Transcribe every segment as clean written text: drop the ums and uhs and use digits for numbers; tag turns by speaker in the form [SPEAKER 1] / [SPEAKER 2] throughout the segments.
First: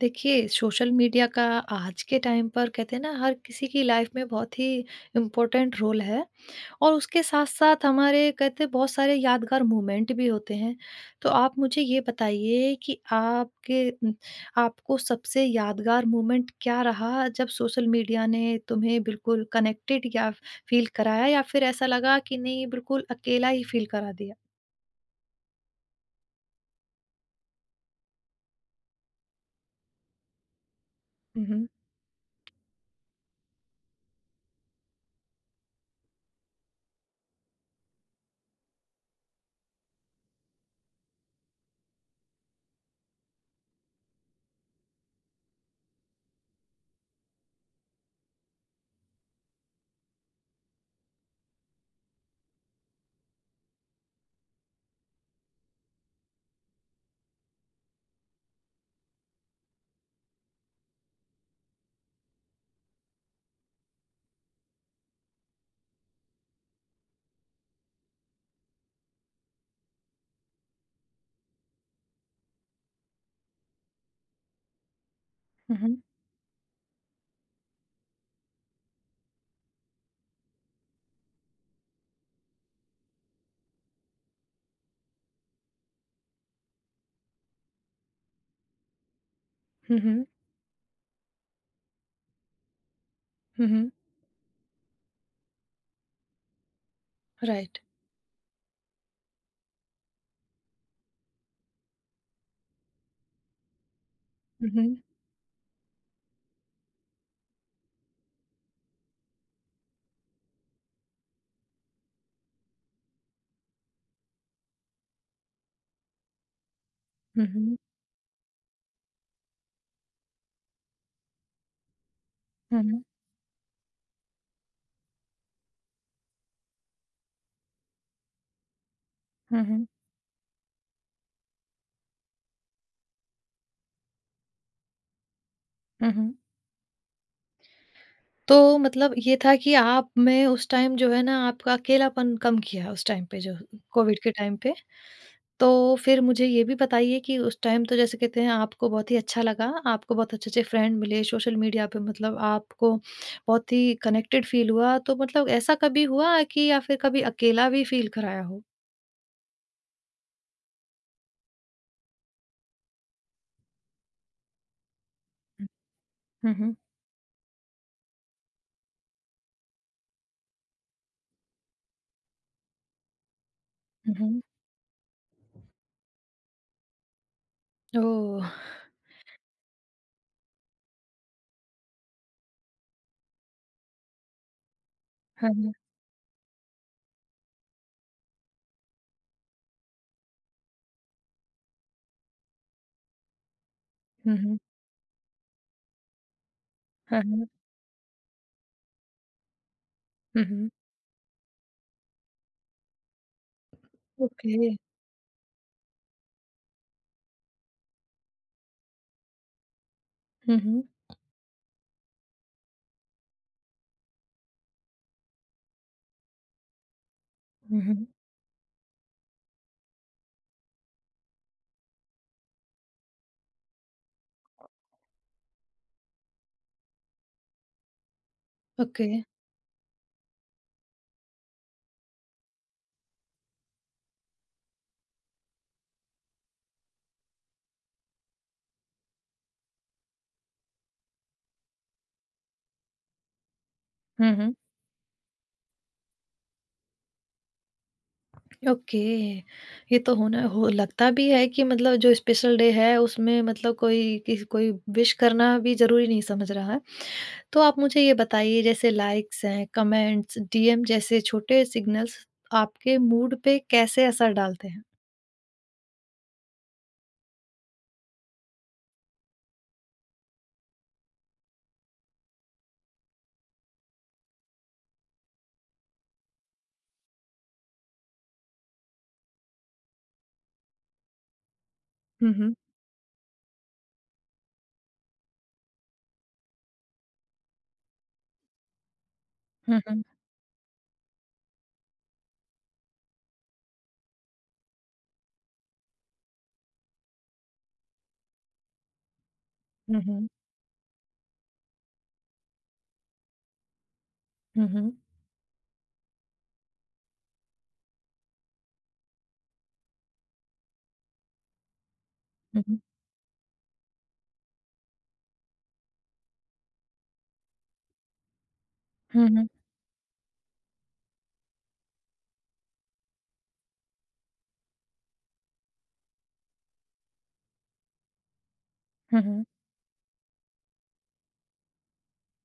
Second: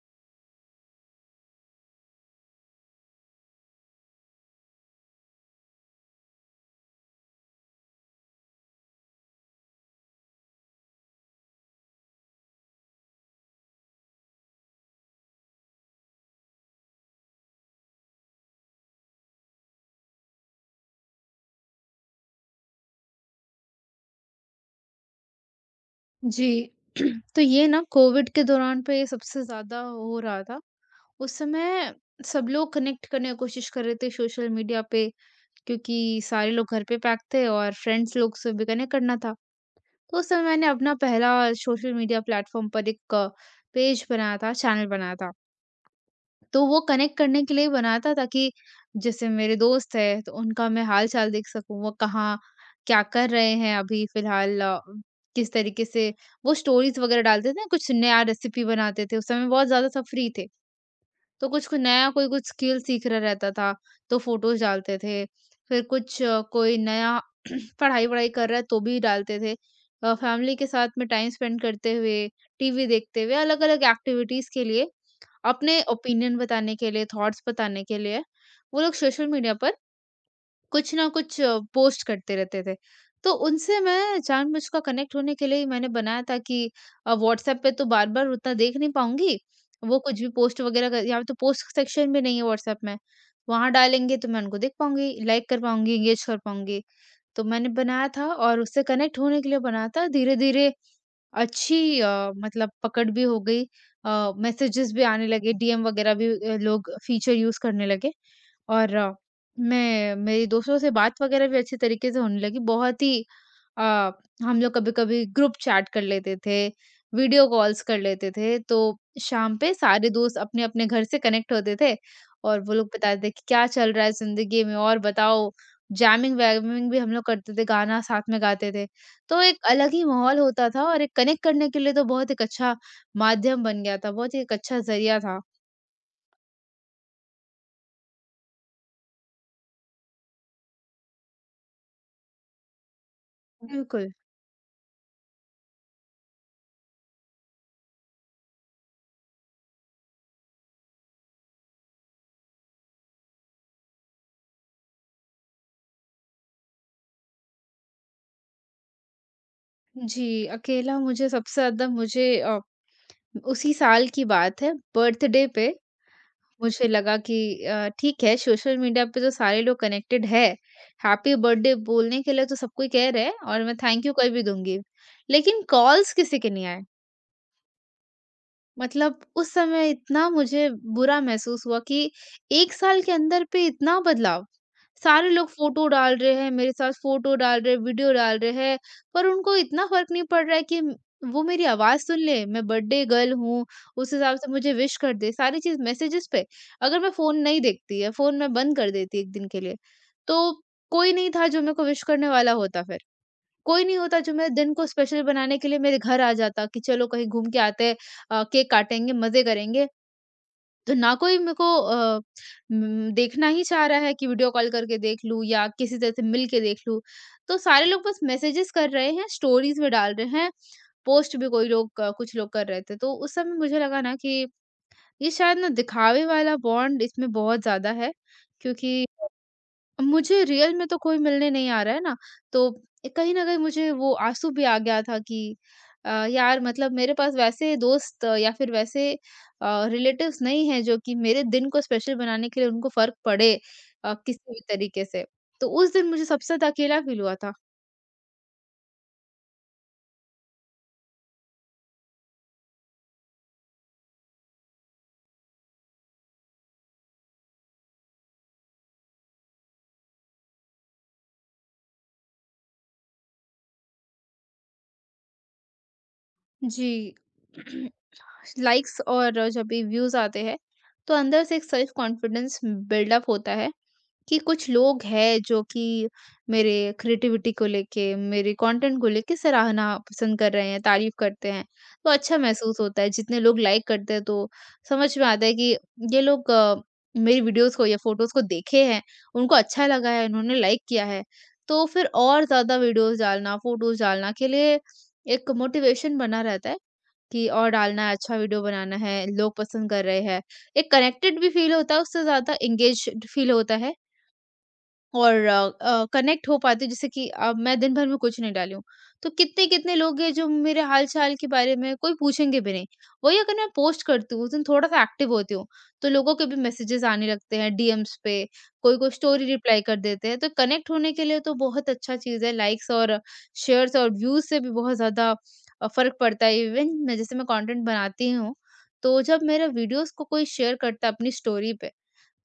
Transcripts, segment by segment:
[SPEAKER 1] देखिए, social media का आज के टाइम पर कहते हैं ना हर किसी की लाइफ में बहुत ही इम्पोर्टेंट रोल है और उसके साथ-साथ हमारे कहते हैं बहुत सारे यादगार मोमेंट भी होते हैं। तो आप मुझे ये बताइए कि आपके आपको सबसे यादगार मोमेंट क्या रहा जब सोशल मीडिया ने तुम्हें बिल्कुल कनेक्टेड या फ़ील कराया या फिर ऐसा लगा कि नहीं बिल्कुल अकेला ही फ़ील करा दिया?
[SPEAKER 2] जी। तो ये ना कोविड के दौरान पे सबसे ज़्यादा हो रहा था। उस
[SPEAKER 1] हुँ, हुँ।
[SPEAKER 2] समय सब लोग कनेक्ट करने की कोशिश कर रहे थे सोशल मीडिया पे क्योंकि सारे लोग घर पे पैक थे और फ्रेंड्स लोग से भी कनेक्ट करना था। तो उस समय मैंने अपना पहला सोशल मीडिया प्लेटफ़ॉर्म पर एक पेज बनाया था, चैनल बनाया था। तो वो कनेक्ट करने के लिए बनाया था ताकि जैसे मेरे दोस्त है तो उनका मैं हाल-चाल देख सकूँ, वो कहाँ क्या कर रहे हैं अभी फ़िलहाल किस तरीके से वो स्टोरीज़ वग़ैरह डालते थे ना कुछ नया रेसिपी बनाते थे, उस समय बहुत ज़्यादा सब फ्री थे। तो कुछ कोई नया कोई कुछ स्किल सीख रहा रहता था, तो फ़ोटोज़ डालते थे। फिर कुछ कोई नया पढ़ाई-वढ़ाई कर रहा है तो भी डालते थे। फैमिली के साथ में टाइम स्पेंड करते हुए, टीवी देखते हुए, अलग-अलग एक्टिविटीज़ के लिए, अपने
[SPEAKER 1] हुँ, हुँ।
[SPEAKER 2] ओपिनियन बताने के लिए, थॉट्स बताने के लिए, वो लोग सोशल मीडिया पर कुछ ना कुछ पोस्ट करते रहते थे। तो उनसे मैं जानबूझकर कनेक्ट होने के लिए ही मैंने बनाया था कि व्हाट्सएप पे तो बार-बार उतना देख नहीं पाऊँगी। वो
[SPEAKER 1] हुँ,
[SPEAKER 2] कुछ
[SPEAKER 1] हुँ।
[SPEAKER 2] भी पोस्ट वगैरह कर यहाँ पे तो पोस्ट सेक्शन भी नहीं है व्हाट्सएप में।
[SPEAKER 1] हुँ,
[SPEAKER 2] वहाँ
[SPEAKER 1] हुँ।
[SPEAKER 2] डालेंगे तो मैं उनको देख पाऊँगी, लाइक कर पाऊँगी, एंगेज कर पाऊँगी। तो मैंने
[SPEAKER 1] राइट।
[SPEAKER 2] बनाया था और उससे कनेक्ट होने के लिए बनाया था। धीरे-धीरे अच्छी मतलब पकड़ भी हो गई
[SPEAKER 1] हुँ,
[SPEAKER 2] मैसेजेस
[SPEAKER 1] हुँ।
[SPEAKER 2] भी आने लगे, डीएम वगैरह भी लोग फीचर यूज़ करने लगे और मैं मेरी दोस्तों से बात वगैरह भी अच्छे तरीके से होने लगी। बहुत ही अ, हम लोग कभी-कभी ग्रुप चैट कर लेते थे, वीडियो
[SPEAKER 1] हुँ, हुँ।
[SPEAKER 2] कॉल्स कर लेते थे, तो शाम पे सारे दोस्त अपने-अपने घर से कनेक्ट होते थे और वो
[SPEAKER 1] हुँ,
[SPEAKER 2] लोग
[SPEAKER 1] हुँ।
[SPEAKER 2] बताते थे कि क्या चल रहा है ज़िंदगी में और बताओ। जैमिंग-वैमिंग भी हम लोग करते थे, गाना साथ में गाते थे। तो
[SPEAKER 1] हुँ,
[SPEAKER 2] एक
[SPEAKER 1] हुँ।
[SPEAKER 2] अलग ही माहौल होता था और एक कनेक्ट करने के लिए तो बहुत एक अच्छा माध्यम बन गया था, बहुत ही एक अच्छा ज़रिया था।
[SPEAKER 1] हुँ, हुँ। तो मतलब ये था कि आप में उस टाइम जो है ना आपका अकेलापन कम किया उस टाइम पे जो
[SPEAKER 2] बिल्कुल।
[SPEAKER 1] कोविड के टाइम पे। तो फिर मुझे ये भी बताइए कि उस टाइम तो जैसे कहते हैं आपको बहुत ही अच्छा लगा, आपको बहुत अच्छे-अच्छे फ्रेंड मिले, सोशल मीडिया पे मतलब आपको बहुत ही कनेक्टेड फ़ील हुआ। तो मतलब ऐसा कभी हुआ कि या फिर कभी अकेला भी फ़ील कराया हो?
[SPEAKER 2] जी, अकेला मुझे सबसे ज़्यादा उसी साल की बात है बर्थडे पे
[SPEAKER 1] हुँ, हुँ,
[SPEAKER 2] मुझे लगा कि ठीक है सोशल मीडिया पे तो सारे लोग कनेक्टेड है, हैप्पी बर्थडे बोलने के लिए तो सब कोई कह रहे हैं और मैं थैंक यू
[SPEAKER 1] हुँ, हुँ,
[SPEAKER 2] कर
[SPEAKER 1] हुँ।
[SPEAKER 2] भी दूँगी। लेकिन कॉल्स किसी के नहीं आए।
[SPEAKER 1] ओह!
[SPEAKER 2] मतलब उस समय इतना मुझे बुरा महसूस हुआ कि 1 साल के अंदर पे इतना बदलाव! सारे लोग
[SPEAKER 1] हाँ, हाँ।
[SPEAKER 2] फ़ोटो डाल रहे हैं, मेरे साथ फ़ोटो डाल रहे हैं, वीडियो डाल रहे हैं, पर उनको इतना फ़र्क नहीं पड़ रहा है कि वो मेरी आवाज़ सुन ले, मैं बर्थडे गर्ल हूँ, उस हिसाब
[SPEAKER 1] हुँ,
[SPEAKER 2] से
[SPEAKER 1] हुँ।
[SPEAKER 2] मुझे विश कर दे, सारी चीज़ मैसेजेस पे। अगर मैं
[SPEAKER 1] हाँ,
[SPEAKER 2] फ़ोन
[SPEAKER 1] हाँ।
[SPEAKER 2] नहीं देखती या फ़ोन मैं बंद कर देती 1 दिन के लिए,
[SPEAKER 1] हुँ,
[SPEAKER 2] तो
[SPEAKER 1] हुँ।
[SPEAKER 2] कोई नहीं था जो मेरे को विश करने वाला होता फिर। कोई नहीं होता जो मेरे
[SPEAKER 1] ओके।
[SPEAKER 2] दिन को स्पेशल बनाने के लिए मेरे घर आ जाता कि चलो कहीं घूम के आते हैं, केक काटेंगे, मज़े करेंगे।
[SPEAKER 1] हुँ, हुँ।
[SPEAKER 2] तो ना कोई मेरे को देखना ही चाह रहा है कि वीडियो कॉल करके देख लूँ या किसी तरह से मिल के देख लूँ। तो
[SPEAKER 1] हुँ,
[SPEAKER 2] सारे लोग
[SPEAKER 1] हुँ।
[SPEAKER 2] बस मैसेजेस कर रहे हैं, स्टोरीज़ में डाल रहे हैं, पोस्ट भी कोई लोग कुछ लोग कर रहे थे। तो उस समय मुझे लगा ना कि ये शायद ना दिखावे वाला बॉन्ड इसमें बहुत ज़्यादा है क्योंकि
[SPEAKER 1] ओके।
[SPEAKER 2] मुझे रियल में तो कोई मिलने नहीं आ रहा है ना, तो कहीं न कहीं मुझे वो आँसू भी आ गया था कि यार मतलब मेरे पास वैसे दोस्त या फिर वैसे रिलेटिव्स नहीं हैं जो कि मेरे दिन को स्पेशल बनाने के लिए उनको फ़र्क पड़े
[SPEAKER 1] हुँ,
[SPEAKER 2] किसी
[SPEAKER 1] हुँ।
[SPEAKER 2] भी तरीके से। तो उस दिन मुझे सबसे ज़्यादा अकेला फ़ील हुआ था।
[SPEAKER 1] ओके। ये तो होना हो लगता भी है कि मतलब जो स्पेशल डे है उसमें मतलब कोई किसी कोई विश करना भी जरूरी नहीं समझ रहा है। तो आप मुझे ये बताइए जैसे लाइक्स हैं कमेंट्स डीएम जैसे छोटे सिग्नल्स आपके मूड पे कैसे असर डालते हैं?
[SPEAKER 2] जी। लाइक्स और जब भी व्यूज़ आते हैं, तो अंदर से एक सेल्फ कॉन्फिडेंस बिल्डअप होता है। कि कुछ लोग हैं जो कि मेरे क्रिएटिविटी को लेके, मेरे कंटेंट को लेके सराहना पसंद कर रहे हैं, तारीफ़ करते हैं, तो अच्छा
[SPEAKER 1] हम्म
[SPEAKER 2] महसूस होता है। जितने लोग लाइक करते हैं तो समझ में आता है कि ये लोग मेरी वीडियोज़ को या फ़ोटोज़ को देखे हैं, उनको
[SPEAKER 1] हम्म।
[SPEAKER 2] अच्छा
[SPEAKER 1] हम्म।
[SPEAKER 2] लगा है, उन्होंने लाइक किया है। तो फिर और ज़्यादा वीडियोज़ डालना, फ़ोटोज़ डालना के लिए एक मोटिवेशन बना रहता है कि और डालना है, अच्छा वीडियो बनाना है, लोग पसंद कर रहे
[SPEAKER 1] हम्म।
[SPEAKER 2] हैं। एक कनेक्टेड भी फ़ील होता है, उससे ज़्यादा एंगेज्ड फ़ील होता है।
[SPEAKER 1] हम्म।
[SPEAKER 2] और कनेक्ट हो पाते हो जैसे कि अब मैं दिन भर में कुछ नहीं डाली हूँ, तो कितने-कितने लोग हैं जो मेरे हाल-चाल के बारे में कोई पूछेंगे भी
[SPEAKER 1] हम्म।
[SPEAKER 2] नहीं। वही अगर मैं पोस्ट करती हूँ, उस दिन थोड़ा-सा एक्टिव होती हूँ, तो लोगों के भी मैसेजेस आने लगते हैं डीएम्स पे, कोई-कोई
[SPEAKER 1] हम्म।
[SPEAKER 2] स्टोरी
[SPEAKER 1] हम्म।
[SPEAKER 2] रिप्लाई कर देते हैं, तो कनेक्ट होने के लिए तो बहुत अच्छा चीज़ है लाइक्स और शेयर्स और व्यूज़ से भी बहुत ज़्यादा फ़र्क पड़ता है। इवन मैं जैसे मैं कंटेंट बनाती हूँ, तो जब
[SPEAKER 1] हम्म।
[SPEAKER 2] मेरे वीडियोज़ को कोई शेयर करता है अपनी स्टोरी पे,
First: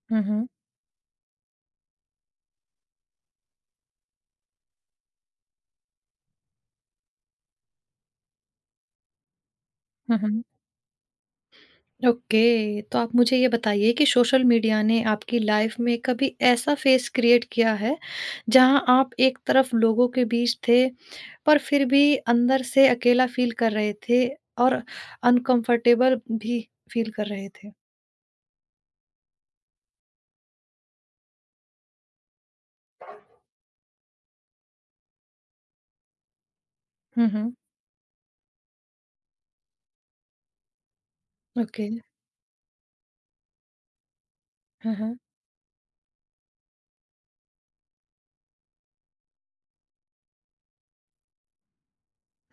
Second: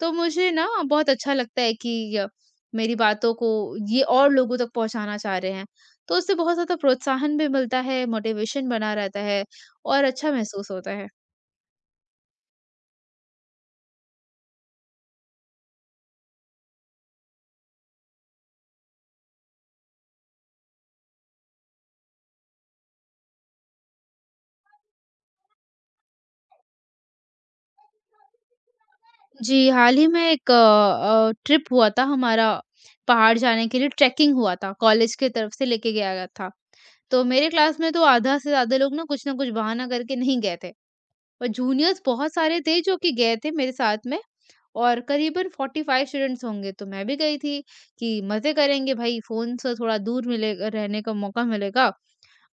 [SPEAKER 2] तो
[SPEAKER 1] हम्म। हम्म।
[SPEAKER 2] मुझे ना बहुत अच्छा लगता है कि मेरी बातों को ये और लोगों तक पहुँचाना चाह रहे हैं। तो उससे बहुत ज़्यादा प्रोत्साहन भी मिलता है, मोटिवेशन बना रहता है और
[SPEAKER 1] हम्म।
[SPEAKER 2] अच्छा
[SPEAKER 1] हम्म।
[SPEAKER 2] महसूस होता है।
[SPEAKER 1] ओके, तो आप मुझे ये बताइए कि सोशल मीडिया ने आपकी लाइफ में कभी ऐसा फेस क्रिएट किया है, जहाँ आप एक तरफ लोगों के बीच थे, पर फिर भी अंदर से अकेला फ़ील कर रहे थे और अनकम्फ़र्टेबल भी फ़ील कर रहे थे?
[SPEAKER 2] जी, हाल ही में एक ट्रिप हुआ था हमारा पहाड़ जाने के लिए ट्रैकिंग हुआ था, कॉलेज की तरफ से लेके गया गया था। तो
[SPEAKER 1] हुँ,
[SPEAKER 2] मेरे
[SPEAKER 1] हुँ,
[SPEAKER 2] क्लास में तो आधा से ज़्यादा लोग ना कुछ बहाना करके नहीं गए थे और
[SPEAKER 1] ओके,
[SPEAKER 2] जूनियर्स बहुत सारे थे जो कि गए थे मेरे साथ में
[SPEAKER 1] हाँ,
[SPEAKER 2] और
[SPEAKER 1] हाँ,
[SPEAKER 2] करीबन 45 स्टूडेंट्स होंगे तो मैं भी गई थी कि मज़े करेंगे भाई फ़ोन से थोड़ा दूर मिले रहने का मौका मिलेगा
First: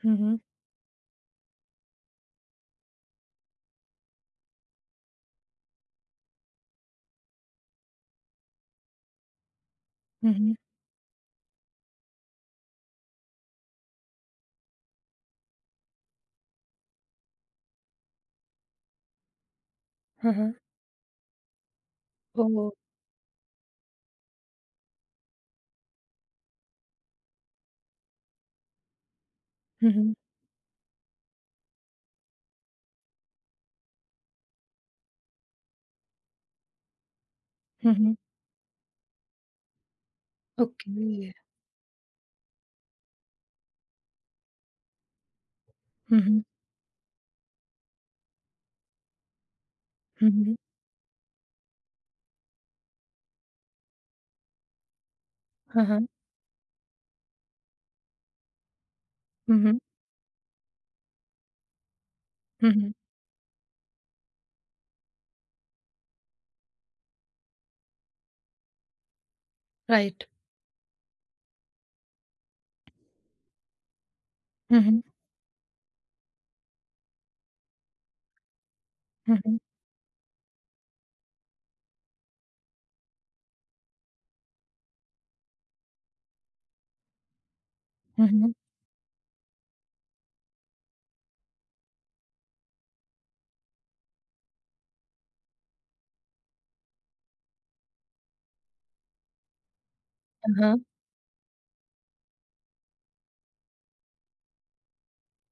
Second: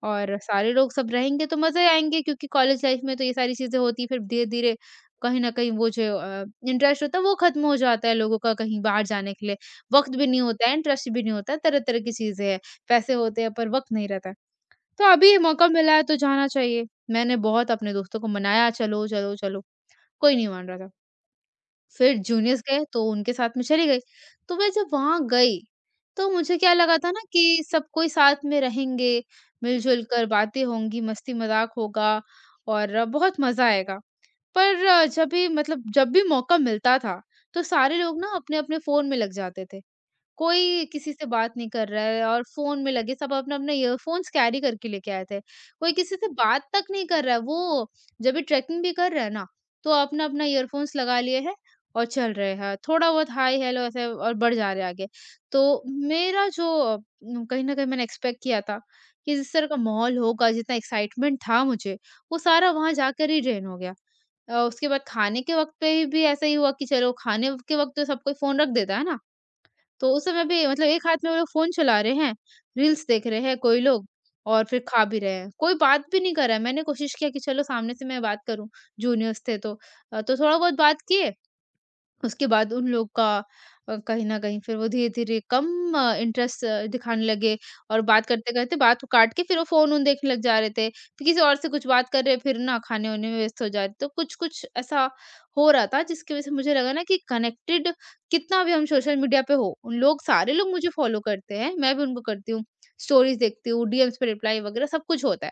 [SPEAKER 1] हुँ,
[SPEAKER 2] और
[SPEAKER 1] हुँ,
[SPEAKER 2] सारे लोग सब रहेंगे तो मज़े आएँगे क्योंकि कॉलेज लाइफ़ में तो ये सारी चीज़ें होती हैं फिर धीरे-धीरे कहीं न कहीं वो जो इंटरेस्ट होता है वो ख़त्म हो जाता है लोगों का कहीं बाहर जाने के लिए। वक़्त भी
[SPEAKER 1] हुँ,
[SPEAKER 2] नहीं
[SPEAKER 1] हुँ,
[SPEAKER 2] होता है, इंटरेस्ट भी नहीं होता है, तरह-तरह की चीज़ें हैं। पैसे होते हैं पर वक़्त नहीं रहता है। तो अभी ये मौका मिला है तो जाना चाहिए। मैंने बहुत अपने दोस्तों को मनाया चलो, चलो, चलो,
[SPEAKER 1] हाँ,
[SPEAKER 2] कोई नहीं
[SPEAKER 1] हाँ,
[SPEAKER 2] मान रहा था। फिर जूनियर्स
[SPEAKER 1] ओह!
[SPEAKER 2] गए तो उनके साथ में चली गई। तो मैं जब वहाँ गई, तो मुझे क्या लगा था ना कि सब कोई साथ में रहेंगे,
[SPEAKER 1] हुँ,
[SPEAKER 2] मिल-जुल
[SPEAKER 1] हुँ,
[SPEAKER 2] कर बातें होंगी, मस्ती-मज़ाक होगा और बहुत मज़ा आएगा। पर जब भी मतलब जब भी मौका मिलता था, तो
[SPEAKER 1] हुँ,
[SPEAKER 2] सारे
[SPEAKER 1] हुँ,
[SPEAKER 2] लोग ना अपने-अपने फ़ोन में लग जाते थे। कोई किसी से
[SPEAKER 1] ओके,
[SPEAKER 2] बात नहीं कर रहा है और फ़ोन में लगे सब अपना-अपना ईयरफ़ोन्स कैरी करके लेके आए थे। कोई किसी
[SPEAKER 1] हुँ,
[SPEAKER 2] से
[SPEAKER 1] हुँ,
[SPEAKER 2] बात तक नहीं कर रहा है, वो जब भी ट्रैकिंग भी कर रहा है ना, तो
[SPEAKER 1] हुँ,
[SPEAKER 2] अपना-अपना
[SPEAKER 1] हुँ,
[SPEAKER 2] ईयरफ़ोन्स लगा लिए हैं और चल रहे हैं। थोड़ा बहुत हाय हेलो ऐसे और बढ़ जा रहे हैं आगे। तो
[SPEAKER 1] हाँ, हाँ,
[SPEAKER 2] मेरा जो कहीं न कहीं मैंने एक्सपेक्ट किया था कि जिस
[SPEAKER 1] हुँ,
[SPEAKER 2] तरह का
[SPEAKER 1] हुँ,
[SPEAKER 2] माहौल होगा, जितना एक्साइटमेंट था मुझे, वो सारा
[SPEAKER 1] हुँ, हुँ,
[SPEAKER 2] वहाँ जाकर ही ड्रेन हो गया। उसके बाद खाने के वक़्त पे ही भी ऐसा ही हुआ कि चलो खाने के वक़्त तो सब कोई फ़ोन रख देता है ना? तो
[SPEAKER 1] राइट,
[SPEAKER 2] उस समय भी मतलब एक हाथ में वो लोग फ़ोन चला रहे हैं, रील्स देख रहे हैं कोई लोग और
[SPEAKER 1] हुँ,
[SPEAKER 2] फिर
[SPEAKER 1] हुँ,
[SPEAKER 2] खा भी रहे हैं। कोई बात भी नहीं कर रहा है। मैंने कोशिश किया कि चलो सामने से मैं बात करूँ,
[SPEAKER 1] हुँ,
[SPEAKER 2] जूनियर्स थे
[SPEAKER 1] हुँ,
[SPEAKER 2] तो। तो थोड़ा बहुत बात किए उसके बाद उन लोग का कहीं न कहीं फिर वो धीरे-धीरे कम इंटरेस्ट दिखाने लगे और बात
[SPEAKER 1] हुँ, हुँ,
[SPEAKER 2] करते-करते बात को काट के फिर वो फ़ोन वोन देखने लग जा रहे थे। फिर किसी और से कुछ बात कर रहे फिर ना खाने-वाने में व्यस्त हो जा रहे। तो कुछ-कुछ ऐसा हो रहा था जिसकी वज़ह से मुझे लगा ना कि कनेक्टेड कितना भी हम सोशल मीडिया पे हो, उन लोग सारे
[SPEAKER 1] हाँ,
[SPEAKER 2] लोग
[SPEAKER 1] हाँ,
[SPEAKER 2] मुझे फ़ॉलो करते हैं, मैं भी उनको करती हूँ। स्टोरीज़ देखती हूँ, डीएम्स पे रिप्लाई वगैरह सब कुछ होता है।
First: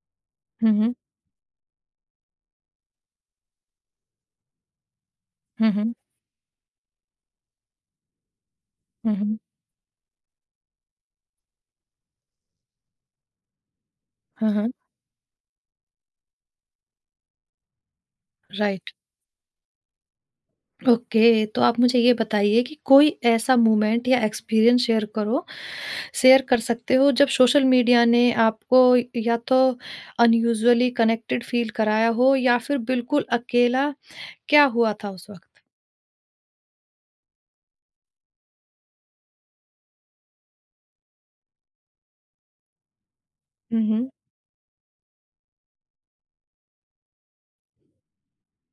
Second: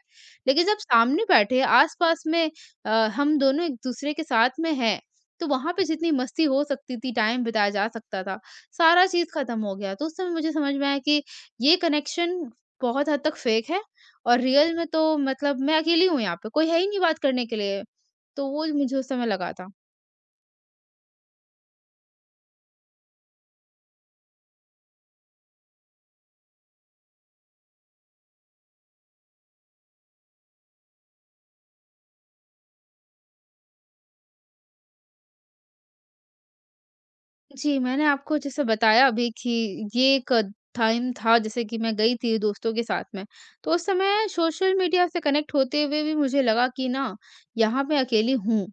[SPEAKER 2] लेकिन
[SPEAKER 1] हुँ,
[SPEAKER 2] जब
[SPEAKER 1] हुँ,
[SPEAKER 2] सामने बैठे आस-पास में हम दोनों एक-दूसरे के साथ में हैं तो
[SPEAKER 1] हुँ,
[SPEAKER 2] वहाँ पे
[SPEAKER 1] हुँ,
[SPEAKER 2] जितनी मस्ती हो सकती थी, टाइम बिताया जा सकता था, सारा
[SPEAKER 1] हुँ,
[SPEAKER 2] चीज़
[SPEAKER 1] हुँ,
[SPEAKER 2] खत्म हो गया। तो उस समय मुझे समझ में आया कि ये कनेक्शन बहुत हद तक फेक है और
[SPEAKER 1] हाँ, हाँ।
[SPEAKER 2] रियल में तो मतलब मैं अकेली हूँ यहाँ पे, कोई है ही नहीं बात करने के लिए। तो वो
[SPEAKER 1] राइट,
[SPEAKER 2] मुझे उस समय लगा था।
[SPEAKER 1] ओके। तो आप मुझे ये बताइए कि कोई ऐसा मोमेंट या एक्सपीरियंस शेयर करो शेयर कर सकते हो जब सोशल मीडिया ने आपको या तो अनयूजुअली कनेक्टेड फ़ील कराया हो या फिर बिल्कुल अकेला, क्या हुआ था उस वक़्त?
[SPEAKER 2] जी, मैंने आपको जैसे बताया अभी कि ये एक टाइम था जैसे कि मैं गई थी दोस्तों के साथ में, तो
[SPEAKER 1] हुँ,
[SPEAKER 2] उस
[SPEAKER 1] हुँ।
[SPEAKER 2] समय सोशल मीडिया से कनेक्ट होते हुए भी मुझे लगा कि ना, यहाँ मैं अकेली हूँ।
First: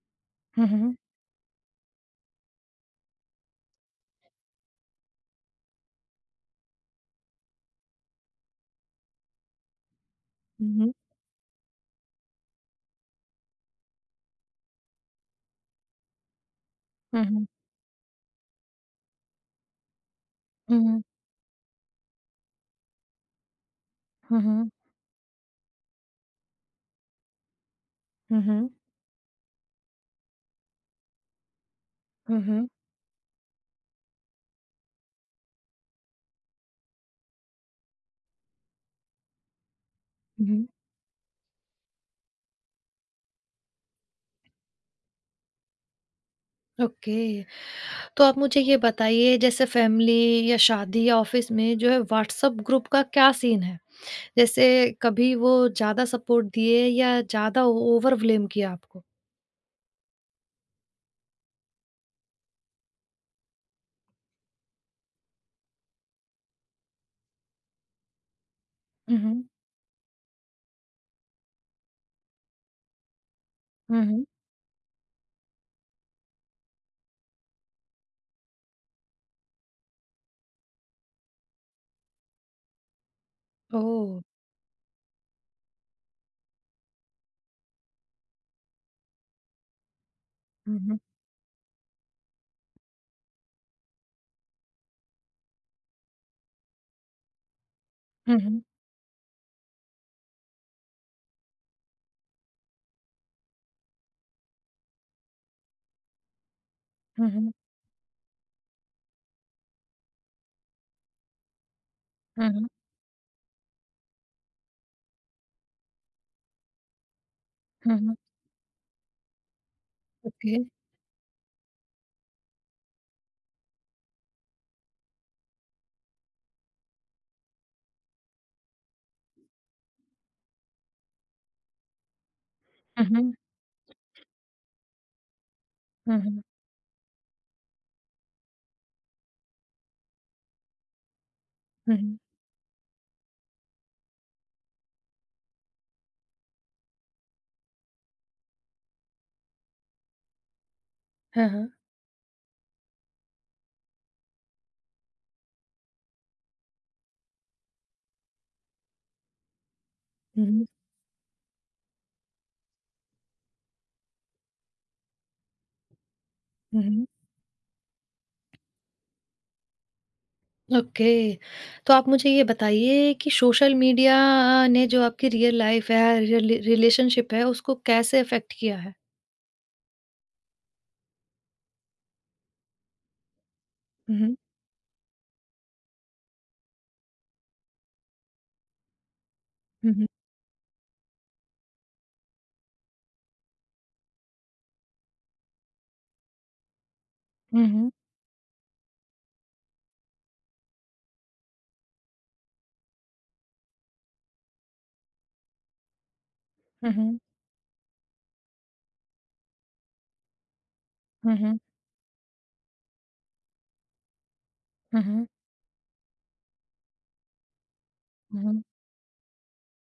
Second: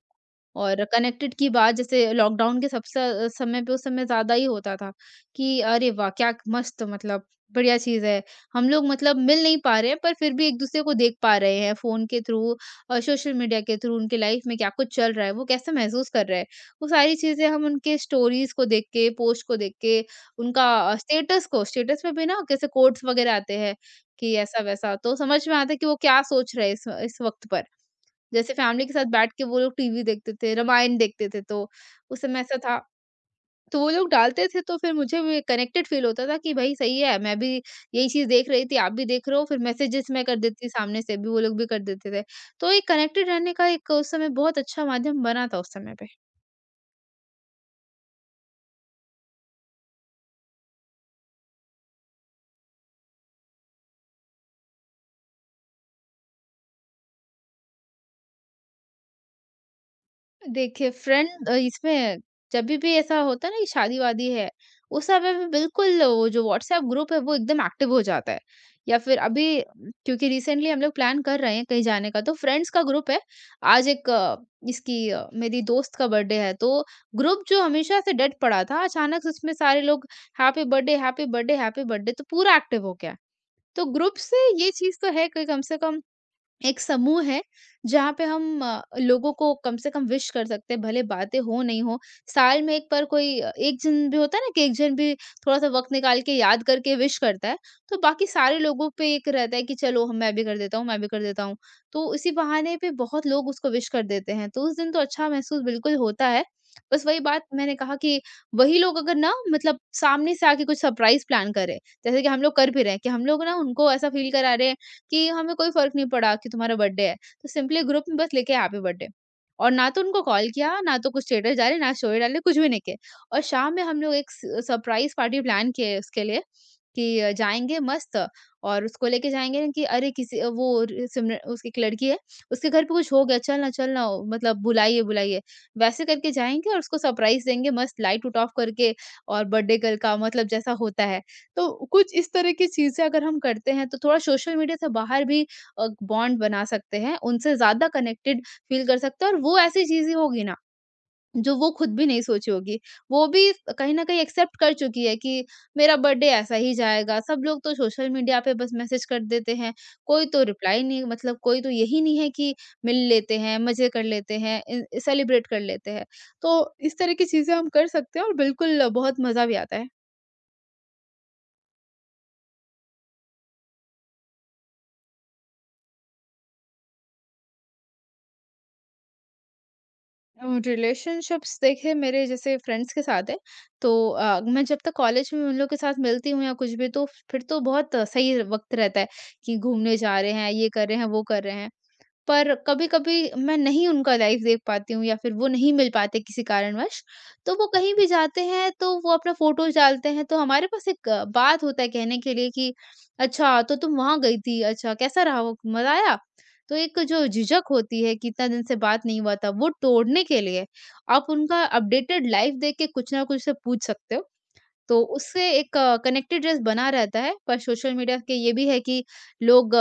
[SPEAKER 1] हुँ,
[SPEAKER 2] और
[SPEAKER 1] हुँ।
[SPEAKER 2] कनेक्टेड की बात जैसे लॉकडाउन के सबसे समय पे उस समय ज़्यादा ही होता था कि अरे वाह! क्या मस्त मतलब बढ़िया चीज़ है। हम लोग मतलब मिल नहीं पा रहे हैं, पर फिर भी
[SPEAKER 1] हुँ,
[SPEAKER 2] एक-दूसरे
[SPEAKER 1] हुँ।
[SPEAKER 2] को देख पा रहे हैं फ़ोन के थ्रू और सोशल मीडिया के थ्रू उनकी लाइफ़ में क्या कुछ चल रहा है, वो कैसे महसूस कर रहे हैं। वो सारी
[SPEAKER 1] हुँ,
[SPEAKER 2] चीज़ें
[SPEAKER 1] हुँ।
[SPEAKER 2] हम उनके स्टोरीज़ को देख के, पोस्ट को देख के, उनका
[SPEAKER 1] हुँ,
[SPEAKER 2] स्टेटस में भी ना कैसे कोट्स वगैरह आते हैं कि
[SPEAKER 1] हुँ। हुँ, हुँ।
[SPEAKER 2] ऐसा-वैसा तो समझ में आता है कि वो क्या सोच रहे हैं इस वक़्त पर।
[SPEAKER 1] हुँ,
[SPEAKER 2] जैसे
[SPEAKER 1] हुँ।
[SPEAKER 2] फैमिली के साथ बैठ के वो लोग टीवी देखते थे, रामायण देखते थे तो उस समय
[SPEAKER 1] हुँ,
[SPEAKER 2] ऐसा
[SPEAKER 1] हुँ।
[SPEAKER 2] था। तो वो लोग डालते थे तो फिर मुझे भी कनेक्टेड फ़ील होता था कि भई सही है, मैं भी यही चीज़ देख रही थी, आप भी देख रहे हो, फिर मैसेजेस मैं कर
[SPEAKER 1] हुँ,
[SPEAKER 2] देती
[SPEAKER 1] हुँ।
[SPEAKER 2] थी सामने से भी, वो लोग भी कर देते थे। तो एक कनेक्टेड रहने का एक उस समय बहुत अच्छा माध्यम बना था उस समय पे।
[SPEAKER 1] ओके। तो आप मुझे ये बताइए जैसे फैमिली या शादी या ऑफ़िस में जो है व्हाट्सएप ग्रुप का क्या सीन है? जैसे कभी वो ज़्यादा सपोर्ट दिए या ज़्यादा ओवर ब्लेम किया आपको?
[SPEAKER 2] देखिए फ्रेंड इसमें जभी भी ऐसा होता है ना कि शादी-वादी है, उस समय भी बिल्कुल वो जो व्हाट्सएप ग्रुप है वो एकदम एक्टिव हो जाता है। या फिर
[SPEAKER 1] हुँ,
[SPEAKER 2] अभी क्योंकि रिसेंटली हम लोग प्लान कर रहे हैं कहीं जाने का, तो फ्रेंड्स का ग्रुप है। आज
[SPEAKER 1] हुँ,
[SPEAKER 2] एक
[SPEAKER 1] हुँ।
[SPEAKER 2] इसकी मेरी दोस्त का बर्थडे है, तो ग्रुप जो हमेशा से डेड पड़ा था अचानक से उसमें सारे लोग happy birthday, happy birthday, happy birthday, तो पूरा एक्टिव हो गया। तो ग्रुप
[SPEAKER 1] ओह!
[SPEAKER 2] से ये चीज़ तो है कि कम से कम एक समूह है जहाँ पे हम लोगों को कम से कम विश कर सकते
[SPEAKER 1] हुँ,
[SPEAKER 2] हैं,
[SPEAKER 1] हुँ,
[SPEAKER 2] भले बातें हो नहीं हो। साल में एक पर कोई एक जन भी होता है ना कि एक जन भी थोड़ा सा वक्त निकाल के याद करके विश करता है, तो बाकी
[SPEAKER 1] हुँ,
[SPEAKER 2] सारे
[SPEAKER 1] हुँ,
[SPEAKER 2] लोगों पे एक रहता है कि चलो हम मैं भी कर देता हूँ, मैं भी कर देता हूँ। तो इसी बहाने पे बहुत लोग उसको विश कर देते हैं, तो उस दिन तो अच्छा महसूस बिल्कुल होता है। बस वही
[SPEAKER 1] हुँ,
[SPEAKER 2] बात
[SPEAKER 1] हुँ,
[SPEAKER 2] मैंने कहा कि वही लोग अगर ना मतलब सामने से आके कुछ सरप्राइज प्लान करें, जैसे कि हम
[SPEAKER 1] हुँ,
[SPEAKER 2] लोग
[SPEAKER 1] हुँ,
[SPEAKER 2] कर भी रहे हैं कि हम लोग ना उनको ऐसा फील करा रहे हैं कि हमें कोई फ़र्क नहीं पड़ा कि तुम्हारा बर्थडे है। तो सिंपली
[SPEAKER 1] हुँ,
[SPEAKER 2] ग्रुप
[SPEAKER 1] हुँ।
[SPEAKER 2] में बस लिखे हैप्पी बर्थडे, और ना तो उनको कॉल
[SPEAKER 1] ओके।
[SPEAKER 2] किया, ना तो कुछ स्टेटस डाले, ना स्टोरी डाली, कुछ भी नहीं किए। और शाम में हम लोग एक स सरप्राइज़ पार्टी प्लान किए उसके लिए कि जाएँगे मस्त और उसको लेके जाएँगे कि अरे किसी वो र सिमर उसकी एक लड़की है, उसके घर पे
[SPEAKER 1] हुँ,
[SPEAKER 2] कुछ हो
[SPEAKER 1] हुँ,
[SPEAKER 2] गया, चल ना, चल ना, मतलब बुलाइए, बुलाइए। वैसे
[SPEAKER 1] हुँ,
[SPEAKER 2] करके
[SPEAKER 1] हुँ,
[SPEAKER 2] जाएँगे और उसको सरप्राइज़ देंगे, मस्त लाइट-उट ऑफ करके और बर्थडे गर्ल का मतलब जैसा होता है। तो
[SPEAKER 1] हुँ,
[SPEAKER 2] कुछ
[SPEAKER 1] हुँ।
[SPEAKER 2] इस तरह की चीज़ें अगर हम करते हैं, तो थोड़ा सोशल मीडिया से बाहर भी बॉन्ड बना सकते हैं, उनसे ज़्यादा कनेक्टेड फ़ील कर सकते हैं और वो ऐसी चीज़ें होगी ना,
[SPEAKER 1] हाँ,
[SPEAKER 2] जो वो
[SPEAKER 1] हाँ।
[SPEAKER 2] खुद भी नहीं सोची होगी। वो भी कहीं न कहीं एक्सेप्ट कर चुकी है कि मेरा बर्थडे ऐसा ही जाएगा, सब लोग तो सोशल मीडिया पे बस मैसेज कर देते हैं, कोई तो
[SPEAKER 1] हुँ, हुँ,
[SPEAKER 2] रिप्लाई नहीं, मतलब कोई तो यही नहीं है कि मिल लेते हैं, मज़े कर लेते हैं, इन सेलिब्रेट कर लेते हैं। तो
[SPEAKER 1] हुँ,
[SPEAKER 2] इस
[SPEAKER 1] हुँ।
[SPEAKER 2] तरह की चीज़ें हम कर सकते हैं और बिल्कुल बहुत मज़ा भी आता है।
[SPEAKER 1] ओके। तो आप मुझे ये बताइए कि सोशल मीडिया ने जो आपकी रियल लाइफ़ है, रिलेशनशिप है, उसको कैसे अफ़ेक्ट किया है?
[SPEAKER 2] रिलेशनशिप्स देखिए मेरे जैसे फ्रेंड्स के साथ है, तो
[SPEAKER 1] हुँ, हुँ,
[SPEAKER 2] मैं जब तक कॉलेज में उन लोग के साथ मिलती हूँ या कुछ भी, तो फिर तो बहुत सही वक्त रहता है कि घूमने
[SPEAKER 1] हुँ,
[SPEAKER 2] जा रहे हैं, ये कर रहे हैं, वो कर रहे हैं। पर कभी-कभी मैं नहीं उनका लाइफ़ देख पाती हूँ या फिर वो नहीं मिल पाते किसी कारणवश, तो वो
[SPEAKER 1] हुँ, हुँ,
[SPEAKER 2] कहीं भी जाते हैं तो वो अपना फ़ोटोज़ डालते हैं, तो हमारे पास एक बात होता है कहने के लिए कि अच्छा तो तुम वहाँ गई थी, अच्छा कैसा रहा वो, मज़ा आया? तो
[SPEAKER 1] हुँ,
[SPEAKER 2] एक जो
[SPEAKER 1] हुँ,
[SPEAKER 2] झिझक होती है कि इतना दिन से बात नहीं हुआ था, वो तोड़ने के लिए आप
[SPEAKER 1] हुँ, हुँ, हुँ,
[SPEAKER 2] उनका अपडेटेड लाइफ़ देख के कुछ ना कुछ से पूछ सकते हो। तो
[SPEAKER 1] हुँ,
[SPEAKER 2] उससे एक कनेक्टेडनेस बना रहता है, पर सोशल मीडिया के
[SPEAKER 1] हुँ,
[SPEAKER 2] ये
[SPEAKER 1] हुँ, हुँ,
[SPEAKER 2] भी है कि लोग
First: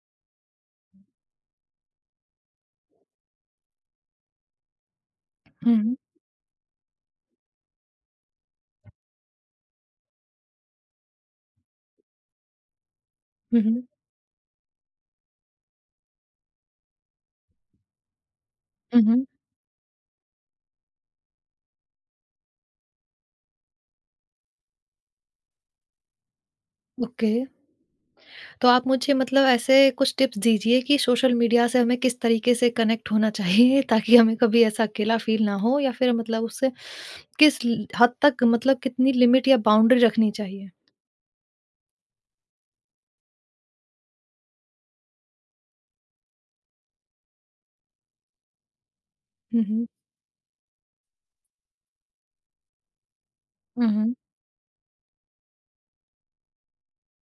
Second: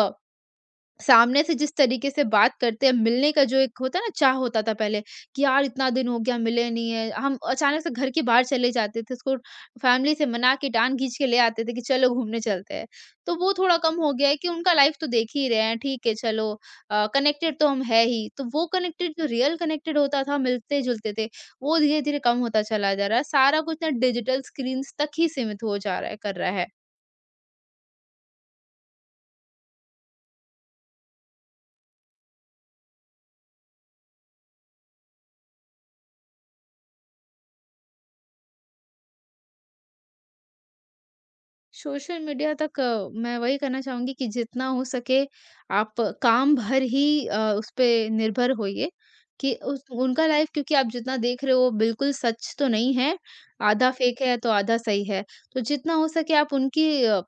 [SPEAKER 2] सामने से जिस तरीके से बात करते हैं, मिलने का जो एक होता है ना चाह, होता था पहले कि यार इतना
[SPEAKER 1] हुँ,
[SPEAKER 2] दिन हो गया मिले नहीं है। हम अचानक से घर के बाहर चले जाते थे, उसको फैमिली से मना के टाँग खींच के ले आते थे कि चलो घूमने चलते हैं। तो वो
[SPEAKER 1] हुँ,
[SPEAKER 2] थोड़ा
[SPEAKER 1] हुँ,
[SPEAKER 2] कम हो गया है कि उनका लाइफ तो देख ही रहे हैं, ठीक है चलो कनेक्टेड तो हम है ही। तो वो
[SPEAKER 1] हुँ,
[SPEAKER 2] कनेक्टेड जो
[SPEAKER 1] हुँ।
[SPEAKER 2] रियल कनेक्टेड होता था, मिलते-जुलते थे, वो धीरे-धीरे कम होता चला जा रहा है। सारा कुछ ना डिजिटल स्क्रीन्स तक ही सीमित हो जा रहा है, कर रहा है।
[SPEAKER 1] ओके। तो आप मुझे मतलब ऐसे कुछ टिप्स दीजिए कि सोशल मीडिया से हमें किस तरीके से कनेक्ट होना चाहिए ताकि हमें कभी ऐसा अकेला फील ना हो या फिर मतलब उससे हद तक मतलब कितनी लिमिट या बाउंड्री रखनी चाहिए?
[SPEAKER 2] सोशल मीडिया तक मैं वही कहना चाहूँगी कि जितना हो सके आप काम भर ही उस पे निर्भर होइए कि
[SPEAKER 1] हुँ,
[SPEAKER 2] उस
[SPEAKER 1] हुँ।
[SPEAKER 2] उनका लाइफ, क्योंकि आप जितना देख रहे हो बिल्कुल सच तो नहीं है,
[SPEAKER 1] हुँ,
[SPEAKER 2] आधा
[SPEAKER 1] हुँ।
[SPEAKER 2] फ़ेक है तो आधा सही है। तो जितना हो सके आप उनकी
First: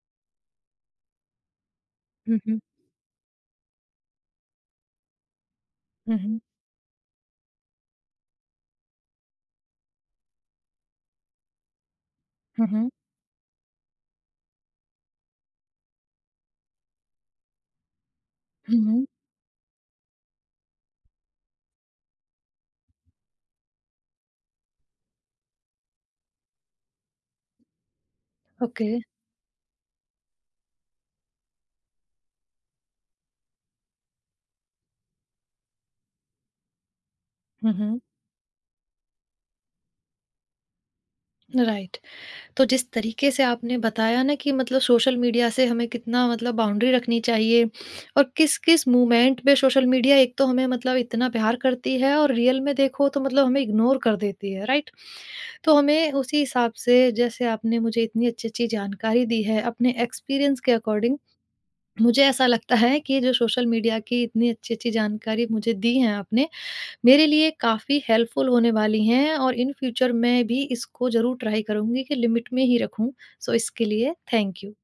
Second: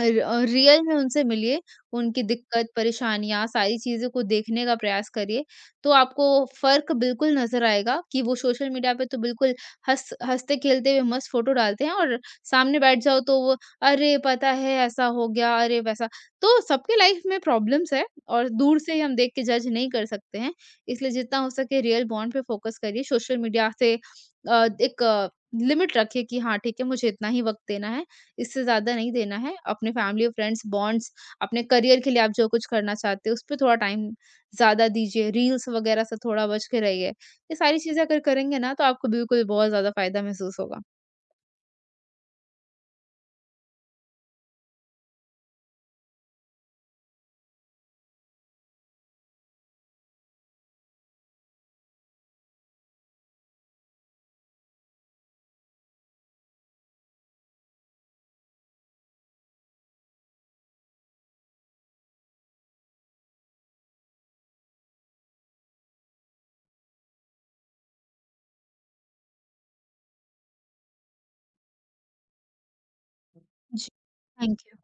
[SPEAKER 2] और रियल में उनसे मिलिए, उनकी
[SPEAKER 1] हुँ, हुँ।
[SPEAKER 2] दिक्कत, परेशानियाँ, सारी चीज़ों को देखने का प्रयास करिए, तो
[SPEAKER 1] हुँ,
[SPEAKER 2] आपको
[SPEAKER 1] हुँ।
[SPEAKER 2] फ़र्क बिल्कुल नज़र आएगा कि वो सोशल मीडिया पे तो बिल्कुल हँसते-खेलते हुए मस्त फ़ोटो डालते हैं और
[SPEAKER 1] हुँ,
[SPEAKER 2] सामने
[SPEAKER 1] हुँ।
[SPEAKER 2] बैठ जाओ तो वो, "अरे! पता है ऐसा हो गया, अरे वैसा।" तो सबके लाइफ़ में प्रॉब्लम्स है और
[SPEAKER 1] हुँ,
[SPEAKER 2] दूर से ही
[SPEAKER 1] हुँ।
[SPEAKER 2] हम देख के जज नहीं कर सकते हैं, इसलिए जितना हो सके रियल बॉन्ड पे फ़ोकस करिए, सोशल मीडिया से एक लिमिट रखिए कि हाँ, ठीक है, मुझे इतना ही वक़्त देना है। इससे
[SPEAKER 1] ओके।
[SPEAKER 2] ज़्यादा नहीं देना है। अपने फैमिली और फ्रेंड्स बॉन्ड्स, अपने करियर के लिए आप जो कुछ करना चाहते हो, उस पे थोड़ा टाइम ज़्यादा दीजिए, रील्स वगैरह से थोड़ा बच के रहिए। ये
[SPEAKER 1] हुँ,
[SPEAKER 2] सारी
[SPEAKER 1] हुँ।
[SPEAKER 2] चीज़ें अगर करेंगे ना, तो आपको बिल्कुल बहुत ज़्यादा फ़ायदा महसूस होगा।
[SPEAKER 1] राइट। तो जिस तरीके से आपने बताया ना कि मतलब सोशल मीडिया से हमें कितना मतलब बाउंड्री रखनी चाहिए और किस किस मोमेंट पे सोशल मीडिया एक तो हमें मतलब इतना प्यार करती है और रियल में देखो तो मतलब हमें इग्नोर कर देती है राइट। तो हमें उसी हिसाब से जैसे आपने मुझे इतनी अच्छी अच्छी जानकारी दी है अपने एक्सपीरियंस के अकॉर्डिंग मुझे ऐसा लगता है कि जो सोशल मीडिया की इतनी अच्छी अच्छी जानकारी मुझे दी है आपने मेरे लिए काफ़ी हेल्पफुल होने वाली हैं और इन फ्यूचर मैं भी इसको ज़रूर ट्राई करूँगी कि लिमिट में ही रखूँ। सो इसके
[SPEAKER 2] जी,
[SPEAKER 1] लिए थैंक
[SPEAKER 2] थैंक
[SPEAKER 1] यू।
[SPEAKER 2] यू।